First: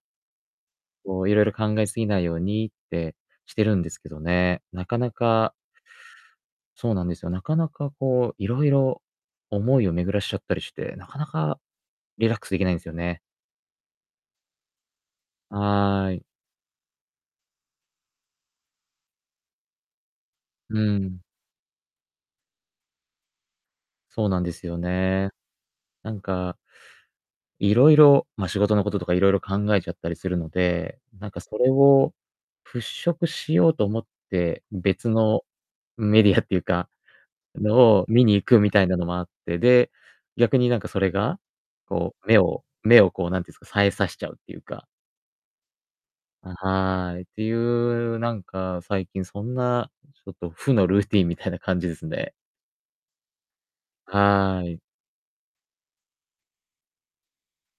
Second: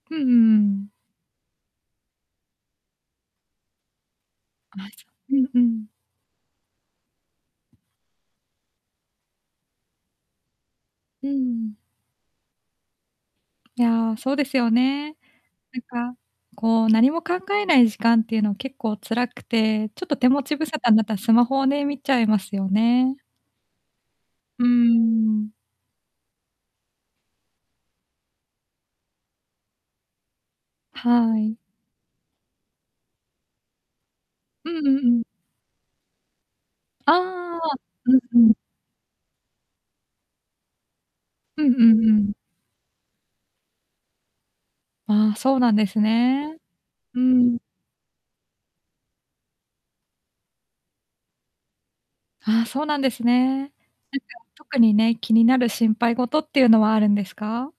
うんうんうん。こういろいろ考えすぎないようにってしてるんですけどね、なあ、かそなう、うんかうん。そうなんですよ。なかなかこう、いろいろ思いを巡らしちゃったりして、なかなうかん。リラックスできないんですよね。いや、そうですよね。なんはか、い。こう何も考えない時間っていうのは結構辛くて、ちょっと手持ち無沙う汰になったらん。スマホをね、見ちゃいますよね。そうなんでうすよね。ん。なんか色々、ま、仕事のこととか色々考えちゃったりするので、なんはかい。それを払拭しようと思って、うんうんう別ん。のメディアっていうかああ、のを見にうん行うん。くみたいなのもあって、で、逆になんかそれがうんうんうこうん。目を目をこうなんていうんすか、冴えさしちゃうっていうかああ、そうなんですあ、ね。はうい、っていん。う、なんか最近そんなちょっと負のルーティーンみたいな感じですね。ああ、そうなんですね。なんかは特い。にね、気になる心配事っていうのはあるんですか？